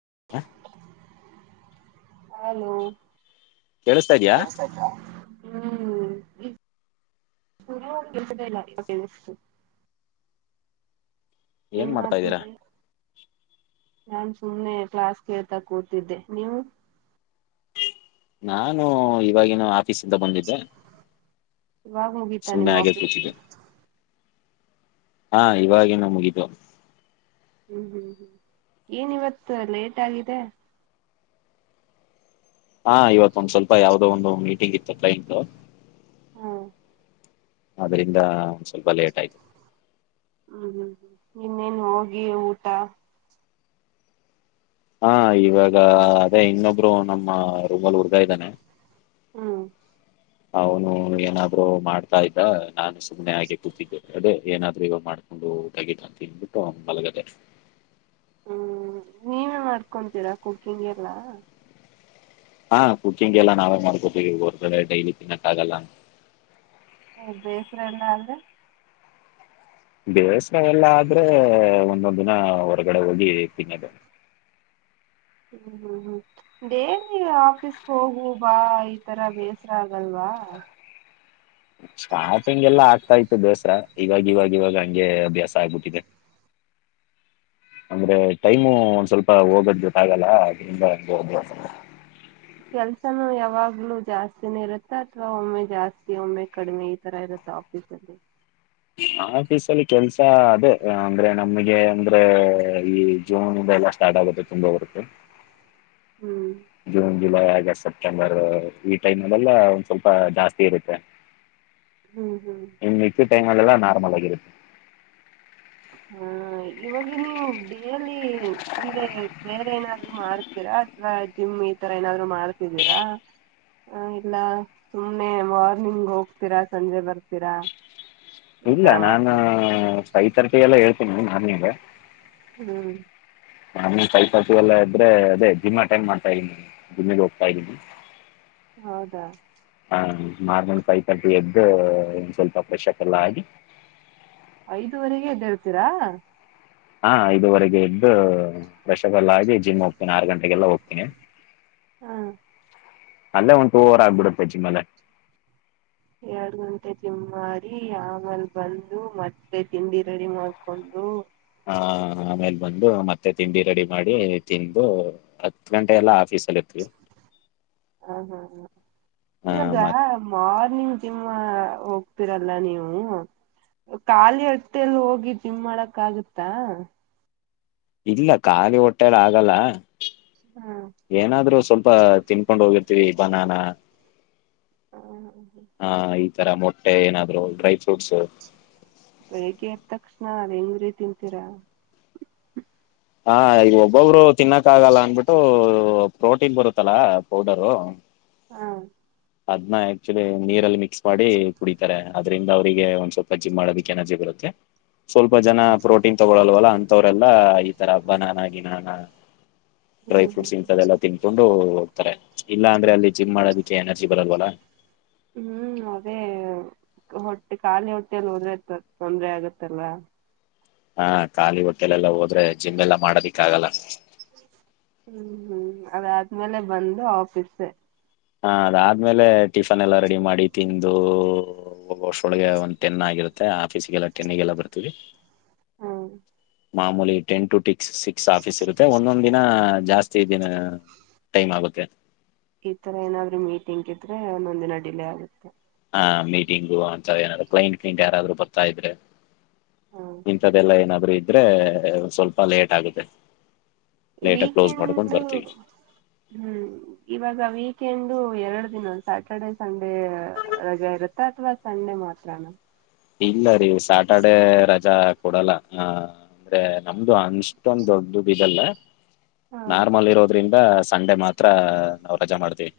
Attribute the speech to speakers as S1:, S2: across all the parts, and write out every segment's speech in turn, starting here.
S1: [unintelligible]
S2: Hello
S1: ಕೇಳಿಸ್ತಾ ಇದ್ಯಾ
S2: [unintelligible] ಹ್ಮ್. [unintelligible] ಏನ್
S1: ಮಾಡ್ತಾ ಇದ್ದೀರಾ
S2: ಮಾಡ್ತಿದ್ರಿ. ನಾನ್ ಸುಮ್ಮ್ನೆ ಕ್ಲಾಸ್ ಕೇಳ್ತಾ ಕೂತಿದ್ದೆ ನೀವು.
S1: ನಾನು ಇವಾಗಿನ್ನು ಆ ಆಫೀಸಿಂದ ಬಂದಿದ್ದೆ
S2: ಇವಾಗ ಮುಗೀತಾ
S1: ಸುಮ್ಮನೆ
S2: ನಿಮ್
S1: ಹಾಗೆ
S2: ಆಫೀಸ್
S1: ಕೂತಿದ್ದೆ. ಹಾ ಇವಾಗಿನ್ನೂ ಮುಗಿತು.
S2: ಹ್ಮ್ ಹ್ಮ್ ಹ್ಮ್ ಏನ್ ಇವತ್ತು ಲೇಟ್ ಆಗಿದೆ.
S1: ಹಾ ಇವತ್ತೊಂದು ಸ್ವಲ್ಪ ಯಾವ್ದೋ ಒಂದು ಮೀಟಿಂಗ್ ಇತ್ ತ್ತು ಕ್ಲೈಂಟು
S2: ಹ್ಮ
S1: ಆದ್ರಿಂದ ಒಂದ್ ಸ್ವಲ್ಪ ಲೇಟ್ ಆಯ್ತು.
S2: ಹ್ಮ್ ಹ್ಮ್ ಇನ್ನೇನ್ ಹೋಗಿ ಊಟ
S1: ಹಾ ಇವಾಗ ಅದೇ ಇನ್ನೊಬ್ರು ನಮ್ಮ ರೂಮಲ್ಲಿ ಹುಡ್ಗ ಇದ್ದಾನೆ.
S2: ಹ್ಮ
S1: ಅವ್ನು ಏನಾದ್ರೂ ಮಾಡ್ತಾ ಇದ್ದ ನಾನು ಸ್ ಸುಮ್ನೆ ಹಾಗೆ ಕೂತಿದ್ದೋ ಅದೇ ಏನಾದ್ರೂ ಇವಾಗ್ ಮಾಡ್ಕೊಂಡು ಊಟಗೀಟ ತಿನ್ಬುಟ್ಟು ಮಲ್ಗದೇ.
S2: ಹ್ಮ್ ನೀವೇ ಮಾಡ್ಕೊಂತೀರಾ ಕುಕ್ಕಿಂಗ್ ಎಲ್ಲಾ?
S1: ಹಾ ಕುಕಿಂಗೆಲ್ಲ ನಾವೇ ಮಾಡ್ಕೊತಿವಿ ಹೊರ್ಗಡೆ ಡೈಲಿ ತಿನ್ನಕ್ ಆಗಲ್ಲ.
S2: ಓ ಬೇಸ್ರ ಎಲ್ಲಾ ಆದ್ರೆ?
S1: ಬೇಸ್ [unintelligible] ಎಲ್ಲಾ ಆದ್ರೆ ಒಂದೊಂದ್ ದಿನಾ ಹೊರ್ಗಡೆ ಹೋಗಿ ತಿನ್ನದು.
S2: ಹ್ಮ್ ಹ್ಮ್ ಹ್ಮ್ [unintelligible] ಡೇಲಿ ಆಫೀಸ್ಗ್ ಹೋಗು ಬಾ ಈತರ ಬೇಸ್ರ ಆಗಲ್ವ?
S1: ಸ್ಟಾರ್ಟಿಂಗ್ ಎಲ್ಲ ಆಗ್ತಾ ಇತ್ತು ಬೇಸ್ರ ಇವಾಗ್ ಇವಾಗ್ ಇವಾಗ್ ಹಂಗೆ ಅಭ್ಯಾಸ ಆಗ್ಬಿಟ್ಟಿದೆ, ಅಂದ್ರೆ ಟೈಮು ಒಂದ್ ಸ್ವಲ್ಪ ಹೋಗೋದ್ ಗೊತ್ತಾಗಲ್ಲ ಅದ್ರಿಂದ ಹಂಗೆ ಅಭ್ಯಾಸ.
S2: ಕೆಲ್ಸನು ಯಾವಾಗ್ಲೂ ಜಾಸ್ತಿನೇ ಇರುತ್ತಾ ಅಥವಾ ಒಮ್ಮೆ ಜಾಸ್ತಿ ಒಮ್ಮೆ ಕಡಿಮೆ ಈ ತರ ಇರುತ್ತಾ ಆಫೀಸಲ್ಲಿ?
S1: ಆಫೀಸಲ್ಲಿ ಕೆಲ್ಸ ಅದೇ ಅಂದ್ರೆ ನಮಗೆ ಅಂದ್ರೇ ಈ ಜೂನ್ ಇಂದ ಎಲ್ಲಾ ಸ್ಟಾರ್ಟ್ ಆಗುತ್ತೆ ತುಂಬಾ ವರ್ಕು.
S2: ಹ್ಮ್
S1: ಜೂನ್ ಜುಲೈ ಆಗ್ ಈಗ ಸೆಪ್ಟೆಂಬರ ಈ ಟೈಮ್ ಅಲ್ಲೆಲ್ಲ ಒಂದ್ ಸ್ವಲ್ಪ ಜಾಸ್ತಿ ಇರುತ್ತೆ.
S2: ಹ್ಮ್ ಹು.
S1: ತಿಂಗ್ಳ್ ಲ್ ಎಲ್ಲ ನಾರ್ಮಲ್ ಆಗಿರುತ್ತೆ.
S2: ಹಾ ಇವಾಗ ನೀವು ಡೇಲಿ ಅಂದ್ರೆ ಬೇರೆ ಏನಾದ್ರು ಮಾಡ್ತೀರಾ ಅಥವಾ ಜಿಮ್ ಈತರ ಏನಾದ್ರು ಮಾಡ್ತಿದ್ದೀರಾ ಇಲ್ಲ ಸುಮ್ನೆ ಮಾರ್ನಿಂಗ್ ಹೋಗ್ತೀರಾ ಸಂಜೆ ಬರ್ತೀರಾ? ಈ
S1: ಇಲ್ಲ
S2: ತರ
S1: ನಾನೂ
S2: ಮಾಡ್ತೀರ
S1: ಫೈ ಥರ್ಟಿಗೆಲ್ಲ ಏಳ್ ಇಲ್ಲಿ ನಾನಿದ್ದೆ.
S2: ಹ.
S1: ನಾನು ಫೈ ಫಾರ್ಟಿಗೆಲ್ಲಾ ಎದ್ರೆ ಅದೇ ಜಿಮ್ ಅಟೆಂಡ್ ಮಾಡ್ತಾ ಇದ್ದೀನಿ, ಜಿಮ್ಮಿಗ್ ಹೋಗ್ತಾ ಇದ್ದೀನಿ.
S2: ಹೌದಾ?
S1: ಹ ಮಾರ್ನಿಂಗ್ ಫೈ ತರ್ಟಿ ಎದ್ದ ಸ್ವಲ್ಪ ಫ್ರೆಶ್ ಅಪ್ ಎಲ್ಲ ಆಗಿ
S2: ಐದೂವರೆಗೆ ಎದ್ದೇಳ್ತಿರಾ?
S1: ಹಾ ಐದೂವರೆಗೆ ಎದ್ದೂ ಫ್ರೆಶ್ [unintelligible] ಆಗಿ ಜಿಮ್ ಹೋಗ್ತೀನಿ ಆರ್ ಗಂಟೆಗೆಲ್ಲ ಹೋಗ್ [unintelligible]
S2: ಆ.
S1: ಅಲ್ಲೇ ಒಂದ್ ಟು ಅವರ್ ಆಗ್ಬುಡುತ್ತೆ ಜಿಮ್ ಅಲ್ಲೇ
S2: ಎರ್ಡ್ ಗಂಟೆ ಜಿಮ್ ಮಾಡಿ ಆಮೇಲ್ ಬಂದು ಮತ್ತೆ ತಿಂಡಿ ರೆಡಿ ಮಾಡ್ಕೊಂಡು
S1: ಹಾ ಆಮೇಲ್ ಬಂದು ಮತ್ತೆ ತಿಂಡಿ ರೆಡಿ ಮಾಡಿ ತಿಂದು ಹತ್ ಹತ್ ಗಂಟೆ ಎಲ್ಲಾ ಆಫೀಸಲ್ ಇರ್ತಿವಿ.
S2: ಹ ಹಾ ಇವಾಗ ಮಾರ್ನಿಂಗ್ ಜಿಮ್ [unintelligible] ಹೋಗ್ತಿರಲ್ಲ ನೀವು, ಖಾಲಿ ಹೊಟ್ಟೆಲ್ ಹೋಗಿ ಜಿಮ್ ಮಾಡಕ್ ಆಗುತ್ತಾ?
S1: ಇಲ್ಲ ಖಾಲಿ ಹೊಟ್ಟೆಲ್ ಆಗಲ್ಲ
S2: ಹಾ
S1: ಏನಾದ್ರೂ ಸ್ವಲ್ಪ ತಿನ್ಕೊಂಡ್ ಹೋಗಿರ್ ಟೀ ಬನಾನ.
S2: ಹ್ಮ ಹ್ಮ್.
S1: ಈ ತರ ಮೊಟ್ಟೆ ಏನಾದ್ರು ಡ್ರೈ ಫ್ರೂಟ್ಸು.
S2: ಬೆಳಿಗ್ಗೆ ಎದ್ ತಕ್ಷಣ ಅದ್ ಹೆಂಗ್ರೀ ತಿಂತೀರಾ.
S1: ಹಾ ಈಗ್ ಒಬ್ಬೊಬ್ರು ತಿನ್ನಕ್ ಆಗಲ್ಲ ಅಂದ್ಬಿಟ್ಟು ಪ್ರೋಟೀನ್ ಬರುತ್ತಲ್ಲ ಪೌಡರು.
S2: ಹ
S1: ಅದನ್ನ ಆಕ್ಚುಲಿ ನೀರಲ್ ಮಿಕ್ಸ್ ಮಾಡಿ ಕುಡಿತರೆ. ಆದ್ರಿಂದ ಅವ್ರಿಗೆ ಒಂದ್ ಸ್ವಲ್ಪ ಜಿಮ್ ಮಾಡೋದಿಕ್ ಎನರ್ಜಿ ಬರುತ್ತೆ. ಸ್ವಲ್ಪ ಜನ ಪ್ರೋಟೀನ್ ತಗೊಳಲ್ವಲ್ಲ. ಅಂತವ್ರೆಲ್ಲ ಈ ತರ ಬನಾನ ಗಿನಾನಾ. ಡ್ರೈ
S2: ಹ್ಮ್
S1: ಫ್ರೂಟ್ಸ್
S2: ಹ್ಮ್
S1: ಇಂತದ್ ಎಲ್ಲಾ ತಿನ್ಕೊಂಡು. ತರೆ ಇಲ್ಲ ಅಂದ್ರೆ ಅಲ್ಲಿ ಜಿಮ್ ಮಾಡೋದಿಕ್ಕೆ ಎನರ್ ಜಿ ಬರಲ್ವಲ್ಲ.
S2: ಹ್ಮ್ ಅದೇ ಹೊಟ್ಟೆ ಖಾಲಿ ಹೊಟ್ಟೆಯಲ್ ಹೋದ್ರೆ ಸರ್ ತೊಂದ್ರೆ ಆಗುತ್ತಲ್ಲ.
S1: ಹಾ ಖಾಲಿ ಹೊಟ್ಟೆಲೆಲ್ಲಾ ಹೋದ್ರೆ ಜಿಮ್ ಎಲ್ಲಾ ಮಾಡದಿಕ್ ಆಗಲ್ಲ.
S2: ಹ್ಮ್ ಹ್ಮ್ ಅದಾದ್ಮೇಲೆ ಬಂದು ಆಫೀಸೆ.
S1: ಹಾ ಅದ್ ಆದ್ಮೇಲೆ ಟಿಫನ್ ಎಲ್ಲ ರೆಡಿ ಮಾಡಿ ತಿಂದ್ ಒಂದು ವರ್ಷೊಳಗೆ ಒಂದ್ ಟೆನ್ ಆಗಿರುತ್ತೆ ಆಫೀಸ್ಗೆಲ್ಲ ಟೆನಿಗೆಲ್ಲ ಬರ್ತೀವಿ.
S2: ಹ್ಮ
S1: ಮಾಮೂಲಿ ten to six six office ಇರುತ್ತೆ ಒಂದೊಂದ್ ದಿನ ಜಾಸ್ತಿ ದಿನ ಟೈಮ್ ಆಗುತ್ತೆ.
S2: ಈ ತರ ಏನಾದ್ರು ಮೀಟಿಂಗ್ ಇದ್ರೆ ಒಂದೊಂದ್ ದಿನ ಡಿಲೇ ಆಗುತ್ತೆ.
S1: ಹ ಮೀಟಿಂಗು ಅಂತ ಏನಾದ್ರು ಕ್ಲೈಂಟ್ ಗ್ಲಿನ್ಟ್ ಯಾರಾದ್ರು ಬರ್ತಾ ಇದ್ರೆ.
S2: ಹ್ಮ
S1: ಇಂತದ್ದೆಲ್ಲಾ ಏನಾದ್ರೂ ಇದ್ ಇದ್ರೆ ಸ್ವಲ್ಪ ಲೇಟ್ ಆಗುತ್ತೆ ಲೇಟ್ ಆಗಿ ಕ್ಲೋಸ್ ಮಾಡ್ಕೊಂಡು
S2: ವೀಕೆಂಡು
S1: ಬರ್ತೀವಿ
S2: ಹ್ಮ್ ಇವಾಗ ವೀಕೆಂಡು ಎರ್ಡ್ ಸ್ಯಾಟರ್ಡೆೇ ಸಂಡೇ ರಜೆ ಇರುತ್ತಾ ಅಥವಾ ಸಂಡೇ ಮಾತ್ರಾನ
S1: ಇಲ್ಲ ರೀ ಸ್ಯಾಟರ್ಡೆೇ ರಜಾ ಕೊಡಲ್ಲ ಅ ಅಂದ್ರೆ ನಮ್ದು ಅಷ್ಟೊಂದ್ ದೊಡ್ದುದ್ ಇದಲ್ಲ
S2: ಹಾ
S1: ನಾರ್ಮಲ್ ಇರೋದ್ರಿ ಹಾ ಸಂಡೆ ಮಾತ್ರ ರಜಾ ಮಾಡ್ತೀವಿ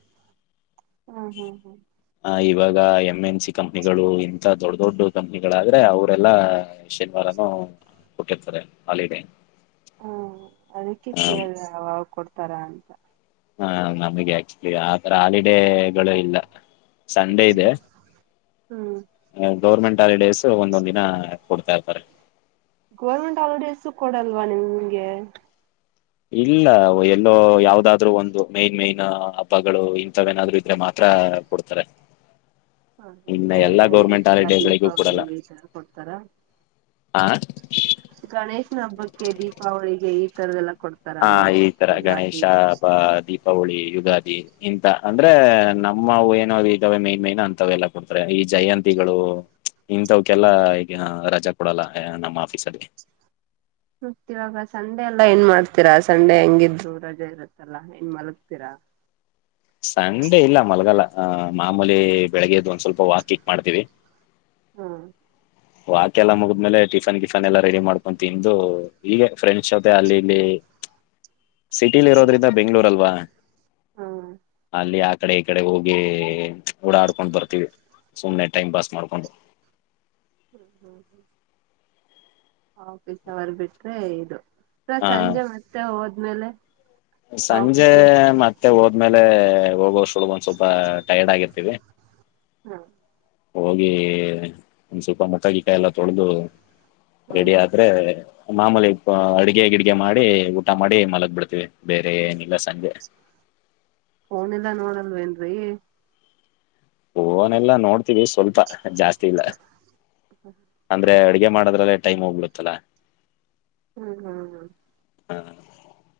S2: ಹ್ಮ್ ಹ್ಮ್ ಹ್ಮ್
S1: ಆ ಇವಾಗ ಎಮ್ ಎನ್ ಸಿ ಕಂಪನಿಗಳು ಇಂತ ದೊಡ್ ದೊಡ್ ಕಂಪ್ನಿಗಳಾದ್ರೆ ಅವ್ರೆೆಲ್ಲಾ ಶನಿವಾರನೂ ಕೊಟ್ಟಿರ್ತಾರೆ ಹಾಲಿಡೇ
S2: ಹ್ಮ್ ಅದಿಕ್ಕೆ ಕೇಳ್ದೆ ತರಾ ಅಂತ
S1: ಹಾ ನಮಿಗೆ ಆಕ್ಚುಲಿ ತರ ಹಾಲಿಡೇಗಳೆ ಇಲ್ಲ ಸಂಡೇ ಇದೆ
S2: ಹ್ಮ್
S1: ಗೌರ್ಮೆಂಟ್ ಹಾಲಿಡೇಸ್ ಒಂದೊಂದ್ ದಿನ ಕೊಡ್ತಾ ತರೆ
S2: ಗೌರ್ಮೆಂಟ್ ಹಾಲಿಡೇಸು ಕೊಡಲ್ವಾ ನಿಮ್ಗೆ
S1: ಇಲ್ಲ ಎಲ್ಲೋ ಯಾವ್ದಾದ್ರು ಒಂದು ಮೇನ್ ಮೇಯ್ನ್ ಹಬ್ಬಗಳು ಇಂತವೇನಾದ್ರು ಇದ್ರೆ ಮಾತ್ರ ಕೊಡ್ತಾರೆ
S2: ಹ
S1: ಇನ್ನು
S2: ಇವಗ್
S1: ಎಲ್ಲಾ ಗೌರ್ಮೆಂಟ್
S2: ಗಣೇಶ
S1: ಹಾಲಿಡೇಗಳಿಗೂ ಕೊಡಲ್ಲ
S2: ದೀಪಾವಳಿಗೆ ಈ ತರ ಕೊಡ್ತಾರ,
S1: ಆ
S2: ಗಣೇಶನ್ ಹಬ್ಬಕ್ಕೆ ದೀಪಾವಳಿಗೆ ಲ್ಲ
S1: ಹಾ ಈ ತರ ಗಣೇಶ ಬ ದೀಪಾವಳಿ ಯುಗಾದಿ ಇಂತ ಅಂದ್ರೆ ನಮ್ಮ ಅವು ಏನೋ ಅ ಇದಾವೆ ಮೈನ್ ಮೈನ್ ಅಂತವೆ ಎಲ್ಲಾ ಕೊಡ್ತಾರೆ ಈ ಜಯಂತಿಗಳು ಇಂತವ್ಕೆಲ್ಲ ಈಗ ಹ ಕೊಡಲ್ಲ ಯ ನಮ್ ಆಫೀಸಲ್ಲಿ
S2: ಮತ್ತಿವಾಗ ಸಂಡೆ ಎಲ್ಲಾ ಏನ್ ಮಾಡ್ತೀರಾ ಸಂಡೆ ಹೆಂಗಿದ್ರು ರಜೆ ಇರುತ್ತಲ್ಲಾ ಏನ್ ಮಲಗ್ತೀರಾ?
S1: ಸಂಡೆ ಇಲ್ಲ ಮಲಗಲ್ಲ ನಾನ್ ಮಾಮೂಲಿ ಬೆಳಿಗ್ಗೆ ಎದ್ದು ಸ್ವಲ್ಪ ವಾಕಿಂಗ್ ಮಾಡ್ತೀವಿ
S2: ಹಾ
S1: ವಾಕೆಲ್ಲಾ ಮುಗುದ್ಮೇಲೆ ಟಿಫನ್ ಕಿಫನ್ ಎಲ್ಲಾ ರೆಡಿ ಮಾಡ್ಕೊಂಡು ತಿಂದು ಈಗೆ ಫ್ರೆಂಡ್ಸ್ ಜೊತೆ ಅಲ್ಲಿ ಇಲ್ಲಿ ಸಿಟಿಲಿ
S2: ಹ್ಮ್
S1: ಇರೋದ್ರಿಂದ ಬೆಂಗಳೂರು ಅಲ್ವಾ
S2: ಹ್ಮ್
S1: ಅಲ್ಲಿ ಆ ಕಡೆ ಈ ಕಡೆ ಹೋಗಿ ಓಡಾಡ್ಕೊಂಡು ಬರ್ತೀವಿ ಸುಮ್ನೆ ಟೈಮ್ ಪಾಸ್ ಮಾಡ್ಕೊಂಡು
S2: ಹ್ಮ್ ಹ್ಮ್ ಹ್ಮ್ ಆಫೀಸ್ ಅವರ್ ಬಿಟ್ರೆ ಇದು. ಅತ್ವ
S1: ಹ
S2: ಸಂಜೆ ಮತ್ತೆ ಹೋದ್ ಮೇಲೆ.
S1: ಸಂಜೆ ಮತ್ತೆ ಹೋದ್ಮೇಲ್ ಲೆ ಹೋಗೋಷ್ಟ್ ಳೊಗ್ ಒಂದ್ ಸ್ವಲ್ಪ. ಟೈರ್ಡ್ ಆಗಿರ್ತೀವಿ.
S2: ಹ
S1: ಹೋಗಿ ಒಂದ್ ಸ್ವಲ್ಪ ಮುಖ ಗಿಕ್ಕಾ ಎಲ್ಲ ತೊಳ್ದು. ರೆಡಿ
S2: ಹ್ಮ್
S1: ಆದ್ರೆ. ಮಾಮೂಲಿ ಅಡ್ಗೆ ಗಿಡ್ಗೆ ಮಾಡಿ ಊಟ ಮಾಡಿ ಮಲಗ್ ಬಿಡ್ತೀವಿ ಬೇರೆ ಏನಿಲ್ಲ ಸಂಜೆ.
S2: ಫೋನ್ ಎಲ್ಲಾ ನೋಡಲ್ವೆನ್ರೀ.
S1: ಫೋನ್ ಎಲ್ಲಾ ನೋಡ್ ತಿವಿ ಸ್ವಲ್ಪ ಜಾಸ್ತಿ ಇಲ್ಲ ಅಂದ್ರೆ ಅಡ್ಗೆ ಮಾಡೊದ್ರಲ್ಲಿ. ಟೈಮ್ ಹೋಗ್ ಬಿಡುತ್ತಲ್ಲ.
S2: ಹ ಹ ಹಾ.
S1: ಹಾ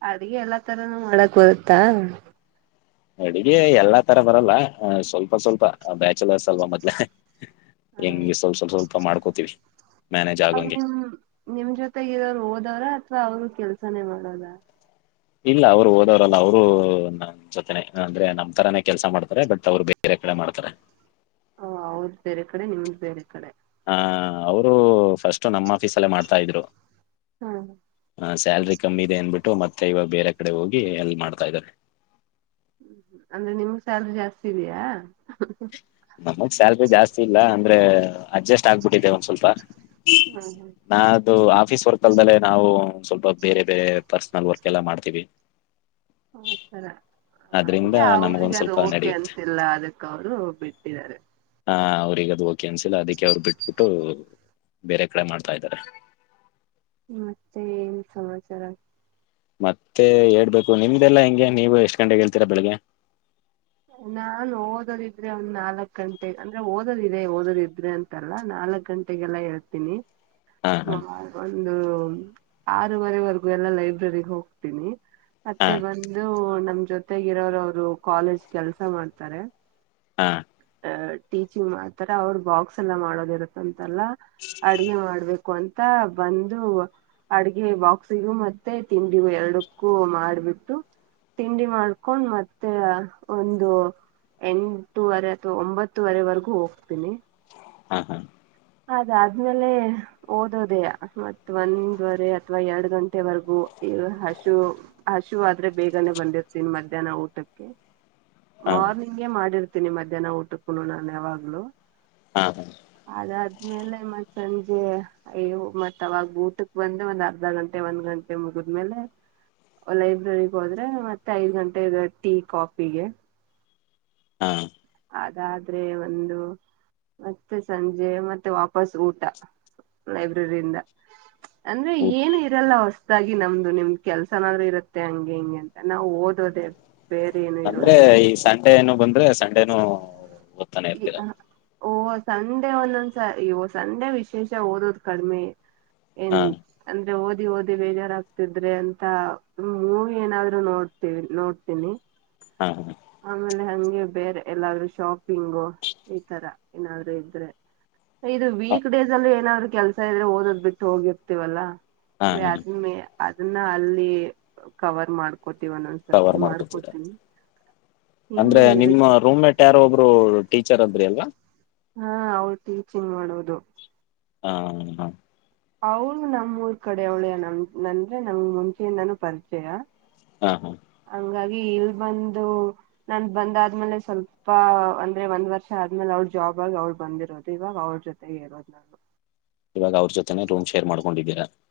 S2: ಅಡ್ಗೆ ಎಲ್ಲಾ ತರಾನೂ ಮಾಡಕ್ ಬರುತ್ತಾ.
S1: ಅಡ್ಗೆ ಎಲ್ಲಾ ತರ ಬರಲ್ಲ ಹ ಸ್ವಲ್ಪ ಸ್ವಲ್ಪ ಬ್ಯಾಚುಲರ್ಸ್ ಅಲ್ವಾ ಮೊದ್ಲೇ.
S2: ಹ್ಮ
S1: ಮಾಡ್ಕೋತೀವಿ ಮ್ಯಾನೇಜ್
S2: ಅವ್
S1: ಆಗಂಗೆ
S2: ನಿಮ್ ನಿಮ್ ಜೊತೆ ಇರೋರ್ ಓದವ್ರ ವ ಅವ್ರು ಕೆಲ್ಸಾನೇ ಮಾಡೋದ.
S1: ಇಲ್ಲ ಅವ್ರು ಓದವ್ರಲ್ಲ ಅವ್ರು ನಮ್ ಜೊತೆನೆ ಅಂದ್ರೆ ನಮ್ ತರಾನೇ ಕೆಲ್ಸ ಮಾಡ್ತಾರೆ ಬಟ್ ಅವ್ರು ಬೇರೆ ಕಡೆ ಮಾಡ್ತಾರೆ.
S2: ಹೊ ಅವ್ದ ಬೇರೆ ಕಡೆ ನಿಮ್ದ ಬೇರೆ ಕಡೆ.
S1: ಹ ಅವ್ರು. ಫಸ್ಟಟು ನಮ್ ಆಫೀಸಲ್ಲೇ ಮಾಡ್ತ ಇದ್ರು.
S2: ಹ್ಮ
S1: ಹ ಸ್ಯಾಲ್ರಿ ಕಮ್ಮಿ ಇದೆ ಅನ್ಬಿಟ್ಟು ಮತ್ ದೈವ ಬೇರೆ ಕಡೆ ಹೋಗಿ ಎಲ್ ಮಾಡ್ತಾ ಇದ್ದಾನೆ.
S2: ಅಂದ್ರೆ ನಿಮ್ ಸ್ಯಲ್ರಿ ಜಾಸ್ತಿ ಇದ್ಯಾ.
S1: ನಮ್ಗ್ ಸ್ಯಾಲ್ರಿ ಜಾಸ್ತಿ ಇಲ್ಲ ಅಂದ್ರೆ ಅಡ್ಜಸ್ಟ್ ಆಗ್ಬಿಟ್ಟಿದೆ ಒಂದ್ ಸ್ವಲ್,
S2: ಹ್ಮ್
S1: ನಾ ಇದು ಆಫೀಸ್ ವರ್ಕ್ ಅಲ್ದಲ್ಲೇ ನಾವು ಸ್ವಲ್ಪ ಬೇರೆ ಬೇರೆ ಪರ್ಸನಲ್ ವರ್ಕ್ ಎಲ್ಲ ಮಾಡ್ತೀವಿ.
S2: ಆತರ.
S1: ಅದ್ರಿಂದ
S2: ಹಂಗೆ ಅವ್ರಿಗ್
S1: ನಮಗೊಂದ್
S2: ಅದು
S1: ಸ್ವಲ್ಪ
S2: ಓಕೆ
S1: ನಡೆಯುತ್ತೆ
S2: ಅಂತಿಲ್ಲ ಅದಕ್ ಅವ್ರು ಬಿಟ್ಟಿದ್ದಾರೆ.
S1: ಆ ಅವ್ರಿಗೆ ಅದು ಕೆನ್ಸಿಲ್ ಅದಕ್ಕೆ ಅವ್ರು ಬಿಟ್ಬಿಟ್ಟು. ಬೇರೆ ಕಡೆ ಮಾಡ್ತಾ ಇದ್ದಾರೆ.
S2: ಮತ್ತೆ ಏನ್ ಸಮಾಚಾರ.
S1: ಮತ್ತೆ ಹೇಳ್ಬೇಕು ನಿಮ್ದಲ್ಲಾ ಹೆಂಗೆ ನೀವು ಎಷ್ಟ್ ಗಂಟೆಗೆ ಎಳ್ತೀರಾ ಬೆಳಿಗ್ಗೆ.
S2: ನಾನ್ ಓದೋದಿದ್ರೆ ಒಂದ್ ನಾಲ್ಕ್ ಗಂಟೆ ಅಂದ್ರೆ ಓದೋದಿದೆ ಓದೊದ ಇದ್ರೆ ಅಂತಲ್ಲಾ ನಾಲ್ಕ್ ಗಂಟೆಗೆಲ್ಲ ಎಳ್ತೀನಿ.
S1: ಹಾ ಹಾ
S2: ಸ್ವಯ್ ಒನ್ ದು ಆರುವರೆವರ್ಗು ಎಲ್ಲಾ ಲೈಬ್ರಿಗ್ ಹೋಗ್ತೀನಿ. ಮತ್ತೆ ಬಂದು ನಮ್ ಜೊತೆಗಿರೋರ್ ಅವ್ರು ಕಾಲೇಜ್ ಕೆಲ್ಸ ಮಾಡ್ತಾರೆ.
S1: ಹಾ
S2: ಟೀಚಿಂಗ್ ಮಾಡ್ತಾರ ಅವ್ರು ಬಾಕ್ಸ್ ಎಲ್ಲ ಮಾಡೋದಿರುತ್ ಅಂ ದಲ್ಲಾ ಅಡ್ಗೆ ಮಾಡ್ಬೇಕ್ ಕು ಅಂತಾ ಬಂದು ಅಡ್ಗೆ ಬಾಕ್ಸಿಗು ಮತ್ತೆ ತಿಂಡಿಗು ಎರ್ಡಕ್ಕೂ ಮಾಡ್ಬಿಟ್ಟು ತಿಂಡಿ ಮಾಡ್ಕೊಂಡ್ ಮತ್ತೆ ಒಂದು ಎಂಟುವರೆ. ತು ಒಂಬತ್ತುವರೆವರ್ಗೂ ಹೋಗ್ತೀನಿ.
S1: ಹಾ ಹಾ.
S2: ಅದಾದ್ಮೇಲೆ ಓದೋದಯ ಮತ್ತ ಒಂದ್ವರೆ ಅಥ್ವಾ ಎರಡ್ ಗಂಟೆವರ್ಗೂ ಹಶುವ್ ಹಶುವ್ ಆದ್ರೆ ಬೇಗನೆ ಬಂದಿರ್ತೀನಿ ಮಧ್ಯಾಹ್ನ ಊಟಕ್ಕೆ.
S1: ಹಾ
S2: ಮಾರ್ನಿಂಗೇ ಮಾಡಿರ್ ತಿನಿ ಮಧ್ಯಾಹ್ನ ಊಟುಕುನು ನಾನ್ ಯಾವಾಗ್ಲು.
S1: ಹಾ
S2: ಮತ್ತ್ ಸಂಜೆ ಅಯ್ಯ ಮತ್ ಅವಾಗ್ ಊಟಕ್ ಬಂದ ಒಂದ್ ಅರ್ಧ ಗಂಟೆ ಒಂದ್ ಗಂಟೆ ಮುಗಿದ್ಮೇಲೆ ಲೈಬ್ರಗ್ ಹೋದ್ರೆ ಮತ್ತೆ ಐದ್ ಗಂಟೆ ಟೀ ಕಾಫಿಗೆ.
S1: ಹಾ
S2: ಅದಾದ್ರೆ ಒಂದು ಮತ್ತೆ ಸಂಜೆ ಮತ್ ವಾಪಸ್ ಊಟ ಲೈಬ್ರರಿ ಇಂದ. ಅಂದ್ರೆ ಏನು ಇರಲ್ಲ ವಸ್ ಸಾಗಿ ನಮ್ದು ನಿಮ್ದ್ ಕೆಲ್ಸನಾದ್ರೂ ಇರುತ್ತೆ ಹಂಗೆ ಹಿಂಗೆ ಅಂತ ನಾವು ಓದೋದೆ.
S1: ಅಂದ್ರೆ ಈ ಸಂಡೆ ಏನು ಬಂದ್ರೆ ಸಂಡೇನು. ಓದ್ತಾನೇ ಇರ್ತೀರಾ.
S2: ಓಹ ಸಂಡೆ ಒಂದೊಂದ್ಸ ಓ ಸಂಡೆ ವಿಶೇಷ ಓದೋದ್ ಕಡ್ಮೆ.
S1: ಹಾ
S2: ಇನ್ ಅನ್ ದ ಓದಿ ಓದಿ ಬೇಜಾರಾಗ್ತಿದ್ರೆ ಅಂತ ಮೂವಿ ಏನಾದ್ರು ನೋಡ್ತಿವ್ ನೋಡ್ತೀನಿ.
S1: ಹಾ ಹ.
S2: ಆಮೇಲೆ ಹಂಗೆ ಬೇರೆ ಎಲ್ಲಾದ್ರೂ ಶಾಪಿಂಗು ಈ ತರ ಏನಾದ್ರು ಇದ್ರೆ. ಇದು ವೀಕ್ ಡೇಸ್ ಅಲ್ಲಿ ಏನ್ರ್ ಕೆಲ್ಸಾ ಎಲ್ಲ ಓದದ್ ಬಿಟ್ ಹೋಗಿರ್ತೀವಲ್ಲಾ.
S1: ಹಾ ಹಾ
S2: ವ್ಯಾಸನ್ ಮ್ಯ. ಅದುನ್ನ ಅಲ್ಲಿ ಕವರ್ ಮಾಡ್ ಕೋತಿ ವನ್ನನ್
S1: ಕವರ್
S2: ಸತಿ
S1: ಮಾಡ್ಕೊತೀರ
S2: ಮಾಡ್ಕೋತಿನಿ.
S1: ಅಂದ್ರೆ ನಿಮ್ಮ ರೂಮ್ ಮೇಟ್ ಯಾರೊ ಒಬ್ರು. ಟೀಚರ್ ಅಂದ್ರಿ ಅಲ್ವಾ.
S2: ಹಾ ಅವ್ರ್ ಟೀಚಿಂಗ್ ಮಾಡೊದು.
S1: ಹಾ ಹ.
S2: ಅವ್ಳು ನಮ್ಮೂರ್ ಕಡೆ ಅವ್ಳ್ ಏನ್ ನಮ್ ಅಂದ್ರೆ ನಮ್ ಮುಂಚೆಯಿಂದಾನೂ ಪರಿಚ್ಯ.
S1: ಹಾ
S2: ಹಂಗಾಗಿ ಇಲ್ ಬಂದು ನನ್ ಬಂದಾದ್ಮೇಲೆ ಸ್ವಲ್ಪ ಅಂದ್ರೆ ಒಂದ್ ವರ್ಷ ಆದ್ಮೇಲೆ ಅವ್ಳ ಜಾಬ್ ಆಗಿ ಅವ್ಳ್ ಬಂದಿರೋದು ಇವಾಗ್ ಅವ್ರ ಜೊತೆಗಗ್ ಇರೋದ್ ನಾನು
S1: ಇವಾಗ್ ಅವ್ರ್ ಜೊತೆನೆ ರೂಮ್ ಶೇರ್ ಕೊಂ ಡಿದ್ದೀರಾ [unintelligible]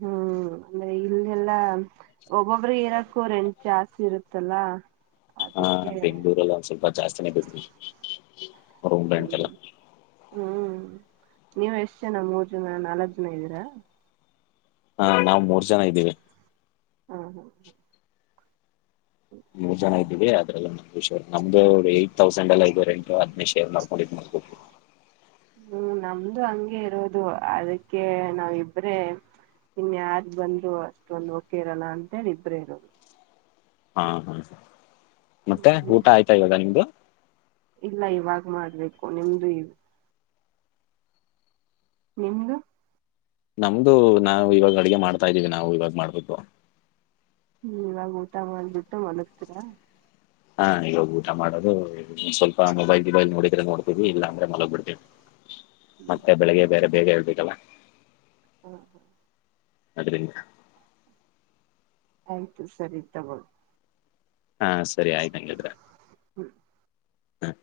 S2: ಹ್ಮ್ ಅಂದ್ರೆ ಇಲ್ಲೆಲ್ಲಾ ಒಬೋಬ್ರೆ ಇರಕ್ಕೂ ರೆಂಟ್ ಜಾಸ್ತಿ ಇರುತ್ತಲ್ಲ
S1: ಹಾ
S2: ಅದಕ್ಕೆ
S1: ಬೆಂಗ್ಳೂರಲ್ ಒಂದ್ ಸ್ವಲ್ಪ ಜಾಸ್ತಿನೇ ಬಿಡ್ರಿ ಹ್ಮ ರೂಮ್ ರೆಂಟ್ ಎಲ್ಲ
S2: ಹ್ಮ್ ನೀವ್ ಎಷ್ಟ್ ಜನ ಮೂರ್ ಜನ ನಾಲ್ಕ್ ಜನ ಇದ್ದೀರಾ
S1: ಹಾ ನಾವ್ ಮೂರ್ ಜ ಜನ ಇದಿವಿ
S2: ಹ
S1: ಮೂರ್ ಜನ ಇದ್ದೀವಿ ಅದ್ರಲ್ [unintelligible] ನಮ್ದು ಅವ್ರೆ ತೌಸಂಡ್ ಎಲ್ಲ ಇದು ರೆಂಟು [unintelligible] ಎನ್ ಮಾಡ್ಕೊಂಡು [unintelligible]
S2: ಹ್ಮ್ ನಮ್ದು ಹಂಗೆ ಇರೋದು ಅದಕ್ಕೆ ನಾವಿಬ್ರೇ ಇನ್ಯಾರ್ ಬಂದು ಅಷ್ಟೊಂದು ಓಕೆ ಇರಲ್ಲ ಅಂತೇಳಿ ಇಬ್ರೇ ಇರೋದು
S1: ಹಾ ಹ್ಮ್ ಮತ್ತೆ ಊಟ ಆಯ್ತಾ ಇವಾಗ ನಿಮ್ದು
S2: ಇಲ್ಲ ಇವಾಗ್ ಮಾಡ್ಬೇಕು ನಿಮ್ದು ಇ ನಿಮ್ದು
S1: ನಮ್ದು ನಾವು ಇವಾಗ ಅಡಿಗೆ ಮಾಡ್ತಾ ಇದ್ದೀವಿ ನಾವು ಇವಾಗಗ್ ಮಾಡ್ಬೇಕು
S2: ಹ್ಮ ಇವಾಗ್ ಊಟ ಮಾಡ್ಬಿಟ್ಟು ಮಲಗ್ತೀರ?
S1: ಹಾ ಇವಾಗ್ ಊಟ ಮಾಡೋದು ಸ್ವಲ್ಪ ಮೊಬೈಲ್ ಗಿಬೈಲ್ ನೋಡಿದ್ರೆ ನೋಡ್ ತಿವಿ ಇಲ್ಲ ಅಂದ್ರೆ ಮಲಗ್ ಬಿಡ್ತಿವಿ
S2: ಹ್ಮ್
S1: ಮತ್ತೆ ಬೆಳಿಗ್ಗೆ ಬೇರೆ ಬೇಗ ಹೇಳ್ಬೇಕಲ್ಲ
S2: ಹ್ಮ ಹ್ಮ
S1: ಅದ್ರಿಂದ
S2: ಆಯ್ತು ಸರಿ ತಗೋ
S1: ಹಾ ಸರಿ ಆಯ್ತುಂಗಿದ್ರೆ
S2: ಹ್ಮ್.
S1: ಹ್ಮ್